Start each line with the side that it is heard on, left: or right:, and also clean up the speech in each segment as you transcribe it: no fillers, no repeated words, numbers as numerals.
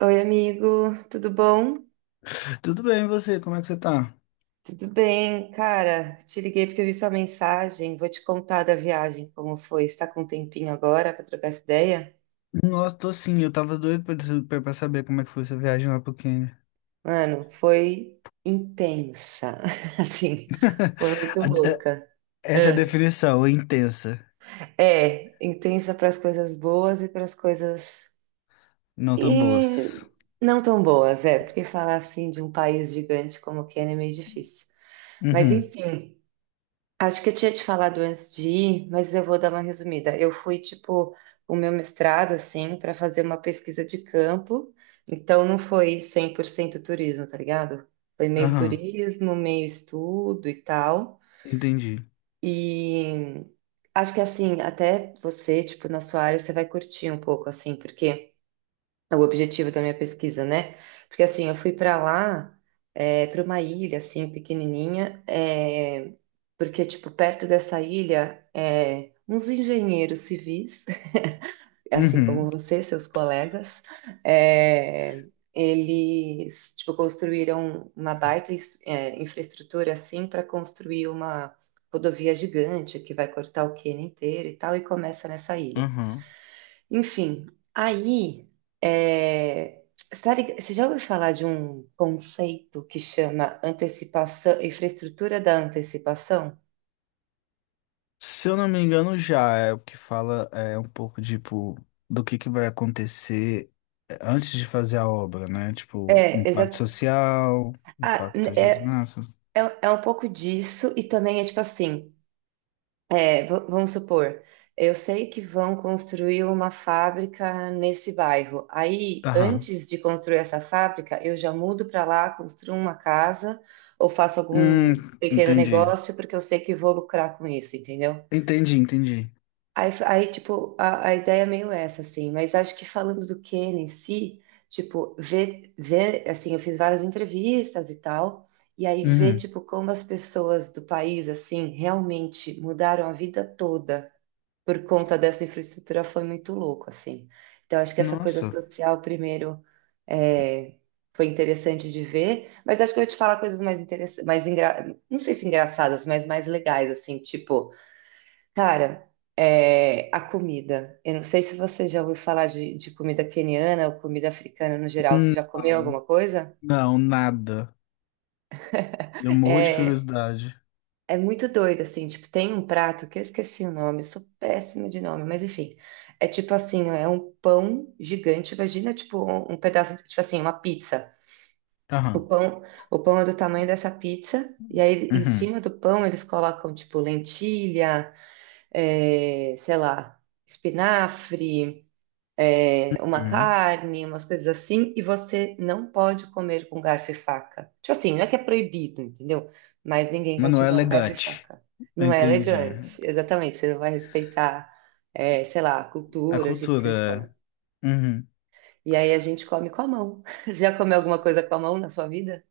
right: Oi, amigo, tudo bom?
left: Tudo bem, e você? Como é que você tá?
right: Tudo bem, cara. Te liguei porque eu vi sua mensagem. Vou te contar da viagem, como foi. Está com um tempinho agora para trocar essa ideia?
left: Nossa, tô sim, eu tava doido pra saber como é que foi essa viagem lá pro Quênia.
right: Mano, foi intensa. Assim, foi muito
left: A- a-
right: louca.
left: Essa é a
right: É,
left: definição, intensa,
right: é, intensa para as coisas boas e para as coisas
left: não tão boas.
right: e não tão boas, é, porque falar assim de um país gigante como o Quênia é meio difícil. Mas
left: Uhum,
right: enfim, acho que eu tinha te falado antes de ir, mas eu vou dar uma resumida. Eu fui, tipo, o meu mestrado, assim, para fazer uma pesquisa de campo, então não foi 100% turismo, tá ligado? Foi meio
left: aham,
right: turismo, meio estudo e tal.
left: entendi.
right: E acho que, assim, até você, tipo, na sua área, você vai curtir um pouco, assim, porque. É, o objetivo da minha pesquisa, né? Porque assim, eu fui para lá, para uma ilha assim pequenininha, é, porque tipo perto dessa ilha, é, uns engenheiros civis, assim
left: Uhum,
right: como você, seus colegas, é, eles tipo construíram uma baita infraestrutura assim para construir uma rodovia gigante que vai cortar o Quênia inteiro e tal e começa nessa ilha.
left: aham.
right: Enfim, aí, é, você já ouviu falar de um conceito que chama antecipação, infraestrutura da antecipação?
left: Se eu não me engano, já é o que fala é um pouco, tipo, do que vai acontecer é, antes de fazer a obra, né? Tipo,
right: É,
left: impacto
right: exato.
left: social,
right: Ah, n-
left: impacto
right: é,
left: geográfico.
right: é, é um pouco disso e também é tipo assim, é, vamos supor, eu sei que vão construir uma fábrica nesse bairro. Aí,
left: Aham.
right: antes de construir essa fábrica, eu já mudo para lá, construo uma casa ou faço algum
left: Hum,
right: pequeno
left: entendi.
right: negócio porque eu sei que vou lucrar com isso, entendeu?
left: Entendi, entendi.
right: Aí, tipo, a ideia é meio essa, assim, mas acho que falando do Ken em si, tipo, ver, assim, eu fiz várias entrevistas e tal, e aí ver,
left: Uhum.
right: tipo, como as pessoas do país, assim, realmente mudaram a vida toda por conta dessa infraestrutura foi muito louco, assim. Então, acho que essa coisa
left: Nossa.
right: social, primeiro, é, foi interessante de ver, mas acho que eu ia te falar coisas mais interessantes, mais engra... não sei se engraçadas, mas mais legais, assim, tipo. Cara, é, a comida. Eu não sei se você já ouviu falar de comida queniana ou comida africana no geral. Você já comeu
left: Não,
right: alguma coisa?
left: não, nada. Eu morro de
right: É,
left: curiosidade.
right: é muito doido, assim. Tipo, tem um prato que eu esqueci o nome, eu sou péssima de nome, mas enfim. É tipo assim, é um pão gigante. Imagina, tipo, um pedaço, tipo assim, uma pizza. O
left: Aham.
right: pão, o pão é do tamanho dessa pizza, e aí em
left: Uhum.
right: cima do pão eles colocam, tipo, lentilha, é, sei lá, espinafre, é, uma
left: Uhum.
right: carne, umas coisas assim, e você não pode comer com garfo e faca. Tipo assim, não é que é proibido, entendeu? Mas ninguém
left: Mas
right: vai
left: não
right: te
left: é
right: dar um garfo e
left: elegante.
right: faca. Não é
left: Entendi.
right: elegante, exatamente. Você não vai respeitar, é, sei lá, a
left: A
right: cultura, o jeito que eles comem.
left: cultura. É. Uhum.
right: E aí a gente come com a mão. Já comeu alguma coisa com a mão na sua vida?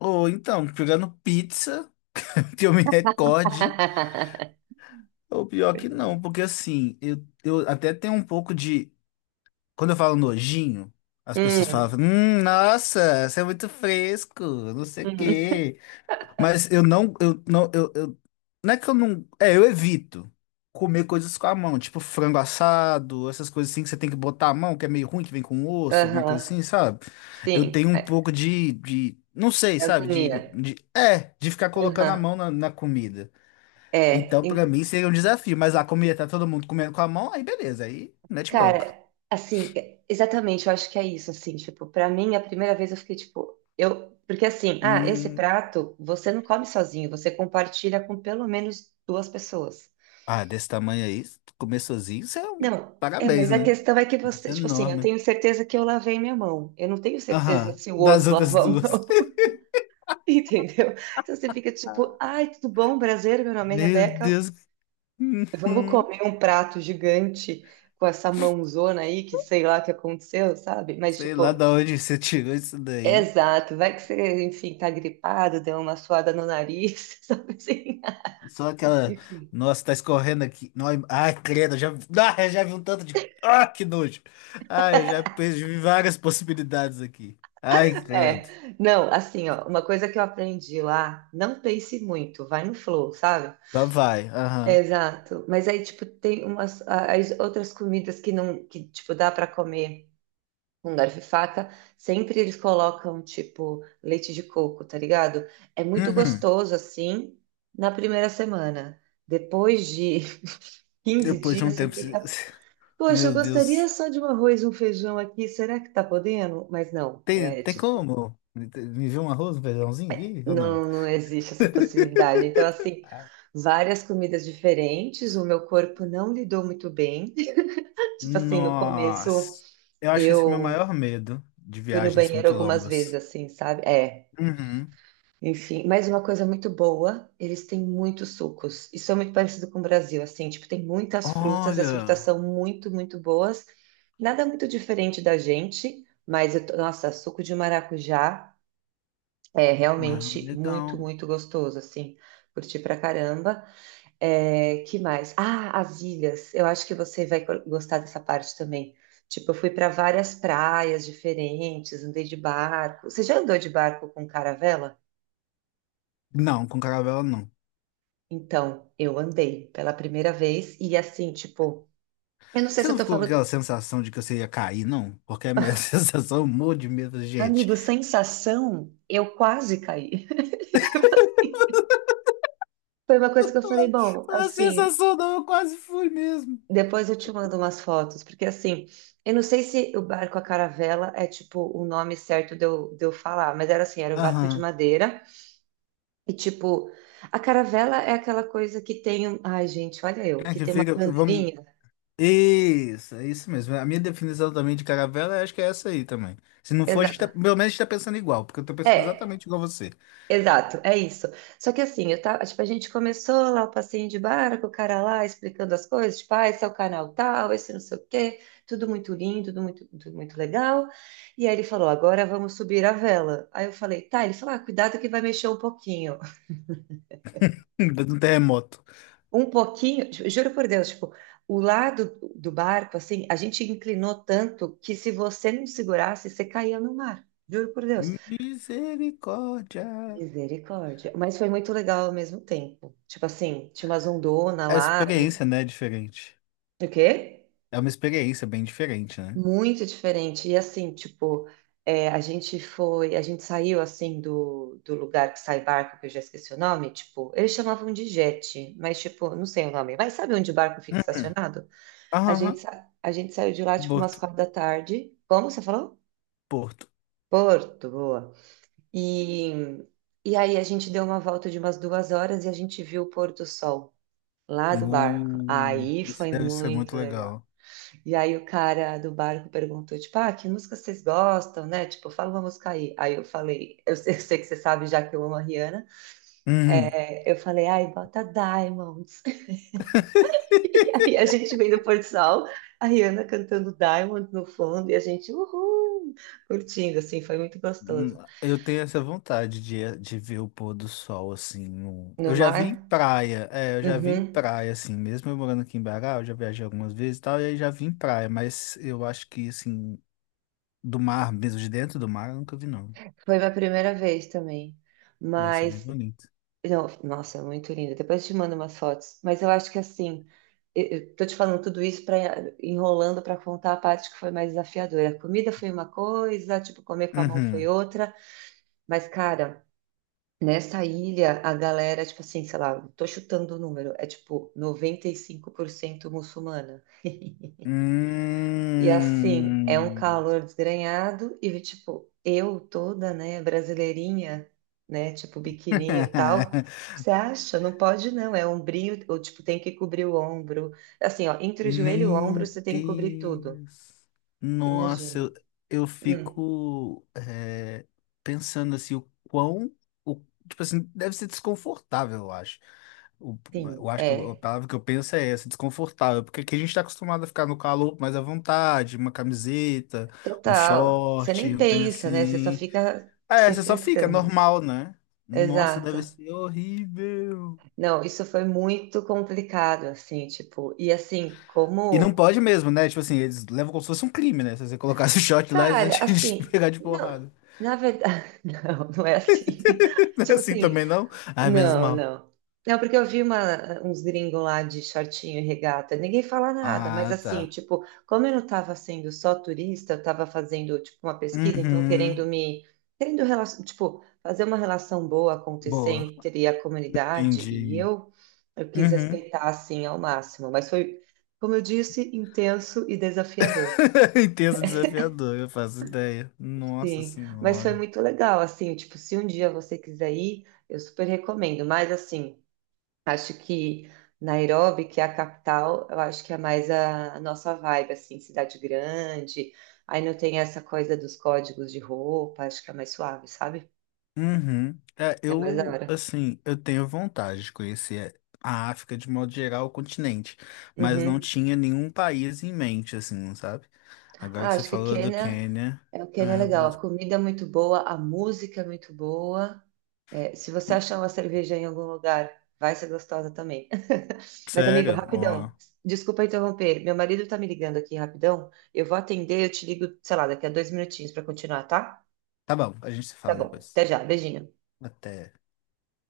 left: Ou então, pegando pizza, que eu me recorde, ou pior que não, porque assim, eu até tenho um pouco de. Quando eu falo nojinho, as pessoas
right: Hum,
left: falam, nossa, você é muito fresco, não sei o
right: hum,
left: quê. Mas eu não, eu não, eu- não é que eu não, é, eu evito comer coisas com a mão, tipo frango assado, essas coisas assim que você tem que botar a mão, que é meio ruim, que vem com osso, alguma coisa
right: aham,
left: assim, sabe? Eu
right: sim,
left: tenho um
right: é,
left: pouco de, não sei,
right: da
left: sabe? De,
right: agonia.
left: de, é, de ficar colocando a
right: Aham,
left: mão na comida.
right: é,
left: Então, pra mim, seria um desafio, mas a comida tá todo mundo comendo com a mão, aí beleza, aí mete bronca.
right: cara, assim, é- exatamente, eu acho que é isso, assim, tipo, pra mim, a primeira vez eu fiquei, tipo, eu, porque assim, ah, esse
left: Hum,
right: prato, você não come sozinho, você compartilha com pelo menos duas pessoas.
left: ah, desse tamanho aí, comer sozinho, isso é um
right: Não, é,
left: parabéns,
right: mas a
left: né?
right: questão é que
left: Isso
right: você,
left: é
right: tipo assim, eu
left: enorme.
right: tenho certeza que eu lavei minha mão, eu não tenho certeza
left: Aham,
right: se o
left: das
right: outro
left: outras
right: lavou a
left: duas.
right: mão, entendeu? Então você fica, tipo, ai, tudo bom, prazer, meu nome é
left: Meu
right: Rebeca,
left: Deus.
right: vamos comer um prato gigante com essa mãozona aí, que sei lá o que aconteceu, sabe? Mas,
left: Sei lá
right: tipo...
left: da onde você tirou isso daí.
right: Exato, vai que você, enfim, tá gripado, deu uma suada no nariz, sabe assim?
left: Só aquela.
right: Enfim.
left: Nossa, tá escorrendo aqui. Ai, credo, eu já vi um tanto de. Ah, que nojo. Ai, eu já perdi várias possibilidades aqui. Ai,
right: É,
left: credo.
right: não, assim, ó, uma coisa que eu aprendi lá, não pense muito, vai no flow, sabe?
left: Só vai. Aham.
right: Exato. Mas aí, tipo, tem umas as outras comidas que não, que, tipo, dá para comer com garfo e faca, sempre eles colocam, tipo, leite de coco, tá ligado? É muito
left: Uhum.
right: gostoso, assim, na primeira semana. Depois de 15
left: Depois de
right: dias,
left: um
right: você
left: tempo.
right: fica: poxa, eu
left: Meu
right: gostaria
left: Deus.
right: só de um arroz e um feijão aqui. Será que tá podendo? Mas não,
left: Tem,
right: é
left: tem
right: tipo,
left: como? Me viu um arroz, um feijãozinho? Ih, ou não?
right: não, não existe essa possibilidade. Então, assim,
left: Ah,
right: várias comidas diferentes. O meu corpo não lidou muito bem. Tipo assim, no começo
left: nossa. Eu acho que esse é meu
right: eu
left: maior medo de
right: fui no
left: viagens
right: banheiro
left: muito
right: algumas vezes,
left: longas.
right: assim, sabe? É.
left: Uhum.
right: Enfim, mas uma coisa muito boa, eles têm muitos sucos. Isso é muito parecido com o Brasil, assim, tipo, tem muitas frutas, e as frutas
left: Olha,
right: são muito, muito boas. Nada muito diferente da gente, mas eu, tô- nossa, suco de maracujá é
left: ah,
right: realmente muito,
left: legal.
right: muito gostoso, assim. Curti pra caramba. É, que mais? Ah, as ilhas. Eu acho que você vai gostar dessa parte também. Tipo, eu fui para várias praias diferentes, andei de barco. Você já andou de barco com caravela?
left: Não, com caravela não.
right: Então, eu andei pela primeira vez e assim, tipo, eu não sei
left: Você
right: se eu
left: não
right: tô
left: ficou com aquela
right: falando,
left: sensação de que você ia cair, não? Porque a minha sensação, eu morro de medo, da gente.
right: amigo, sensação, eu quase caí. Foi uma coisa que eu falei, bom,
left: A
right: assim,
left: sensação não, eu quase fui mesmo.
right: depois eu te mando umas fotos, porque assim, eu não sei se o barco a caravela é tipo o nome certo de eu falar, mas era assim, era um barco de
left: Aham.
right: madeira e tipo, a caravela é aquela coisa que tem, um- ai gente, olha eu,
left: É
right: que
left: que
right: tem uma
left: fica, vamos.
right: bandeirinha.
left: Isso, é isso mesmo. A minha definição também de caravela, eu acho que é essa aí também. Se não for, a gente
right: Exato.
left: tá, pelo menos a gente tá pensando igual, porque eu tô pensando
right: É,
left: exatamente igual você.
right: exato, é isso. Só que assim, eu tava, tipo, a gente começou lá o passeio de barco, o cara lá explicando as coisas, tipo, ah, esse é o canal tal, esse não sei o quê, tudo muito lindo, tudo muito legal. E aí ele falou, agora vamos subir a vela. Aí eu falei, tá, ele falou, ah, cuidado que vai mexer um pouquinho.
left: No terremoto.
right: Um pouquinho, juro por Deus, tipo, o lado do barco, assim, a gente inclinou tanto que se você não segurasse, você caía no mar. Juro por Deus.
left: Misericórdia.
right: Misericórdia. Mas foi muito legal ao mesmo tempo. Tipo assim, tinha umas ondonas
left: É a
right: lá. De...
left: experiência, né, é diferente.
right: O quê?
left: É uma experiência bem diferente, né?
right: Muito diferente. E assim, tipo, é, a gente foi, a gente saiu assim do lugar que sai barco, que eu já esqueci o nome, tipo, eles chamavam de jet, mas tipo, não sei o nome. Mas sabe onde o barco fica estacionado? A
left: Aham,
right: gente,
left: aham.
right: sa- a gente saiu de lá, tipo, umas
left: Porto,
right: 4 da tarde. Como você falou?
left: Porto.
right: Porto, boa. E, e aí a gente deu uma volta de umas 2 horas e a gente viu o pôr do sol. Lá do barco. Aí
left: Isso
right: foi
left: deve ser muito
right: muito legal.
left: legal.
right: E aí o cara do barco perguntou, tipo, ah, que música vocês gostam, né? Tipo, fala uma música aí. Aí eu falei, eu sei que você sabe já que eu amo a Rihanna.
left: Uhum.
right: É, eu falei, ai, bota Diamonds. E aí a gente vem do Porto Sol, a Rihanna cantando Diamonds no fundo e a gente, uhul, curtindo, assim, foi muito
left: Hum.
right: gostoso.
left: Eu tenho essa vontade de ver o pôr do sol, assim.
right: No
left: Eu já vi em
right: mar,
left: praia, é, eu já vi em
right: uhum,
left: praia, assim. Mesmo eu morando aqui em Bará, eu já viajei algumas vezes e tal, e aí já vi em praia, mas eu acho que, assim, do mar, mesmo de dentro do mar, eu nunca vi, não.
right: foi minha primeira vez também.
left: Deve ser bem
right: Mas
left: bonito.
right: não, nossa, é muito linda. Depois te mando umas fotos. Mas eu acho que assim, eu tô te falando tudo isso para enrolando para contar a parte que foi mais desafiadora. A comida foi uma coisa, tipo, comer com a mão foi
left: Uhum.
right: outra. Mas, cara, nessa ilha, a galera, tipo assim, sei lá, tô chutando o número, é tipo 95% muçulmana. E assim, é um
left: Hum.
right: calor desgrenhado e tipo, eu toda, né, brasileirinha, né, tipo biquininho e tal. Você acha? Não pode não, é ombrinho, ou tipo, tem que cobrir o ombro. Assim, ó, entre o joelho e o ombro
left: Meu
right: você tem que cobrir tudo.
left: Deus. Nossa,
right: Imagina.
left: eu
right: Hum,
left: fico é, pensando assim, o quão. O, tipo assim, deve ser desconfortável, eu acho. O- eu
right: sim,
left: acho que a
right: é.
left: palavra que eu penso é essa, desconfortável, porque aqui a gente está acostumado a ficar no calor mais à vontade, uma camiseta, um
right: Total. Você
left: short,
right: nem
left: um tem
right: pensa, né? Você só
left: assim.
right: fica
left: É,
right: se
left: você só fica é
right: frescando.
left: normal, né? Nossa,
right: Exato.
left: deve ser horrível.
right: Não, isso foi muito complicado, assim, tipo, e assim,
left: E não
right: como
left: pode mesmo, né? Tipo assim, eles levam como se fosse um crime, né? Se você colocasse o shot lá, eles iam
right: cara,
left: te
right: assim,
left: pegar de
right: não,
left: porrada.
right: na verdade, não, não é assim.
left: Não é
right: Tipo
left: assim
right: assim,
left: também, não? Ai, menos
right: não,
left: mal.
right: não. Não, porque eu vi uma, uns gringos lá de shortinho e regata, ninguém fala nada, mas
left: Ah,
right: assim,
left: tá.
right: tipo, como eu não estava sendo só turista, eu estava fazendo, tipo, uma pesquisa, então querendo
left: Uhum.
right: me, querendo, tipo, fazer uma relação boa acontecer
left: Boa.
right: entre a comunidade e
left: Entendi.
right: eu quis
left: Uhum.
right: respeitar, assim, ao máximo, mas foi, como eu disse, intenso e desafiador.
left: Intenso desafiador, eu faço ideia. Nossa
right: Sim, mas foi
left: senhora.
right: muito legal, assim, tipo, se um dia você quiser ir, eu super recomendo. Mas assim, acho que Nairobi, que é a capital, eu acho que é mais a nossa vibe, assim, cidade grande. Aí não tem essa coisa dos códigos de roupa, acho que é mais suave, sabe?
left: Uhum. É,
right: É mais da
left: eu,
right: hora.
left: assim, eu tenho vontade de conhecer a África de modo geral, o continente, mas não
right: Uhum.
left: tinha nenhum país em mente, assim, sabe? Agora
right: Ah,
left: que você
right: acho que
left: falou do
right: Quênia,
left: Quênia,
right: é, o Quênia é
left: é,
right: legal. A comida é muito boa, a música é muito boa. É, se você achar uma cerveja em algum lugar, vai ser gostosa também. Mas, amigo,
left: sério, ó.
right: rapidão. Desculpa interromper. Meu marido tá me ligando aqui rapidão. Eu vou atender, eu te ligo, sei lá, daqui a 2 minutinhos para continuar, tá?
left: Tá bom, a gente se
right: Tá
left: fala
right: bom.
left: depois.
right: Até já. Beijinho.
left: Até.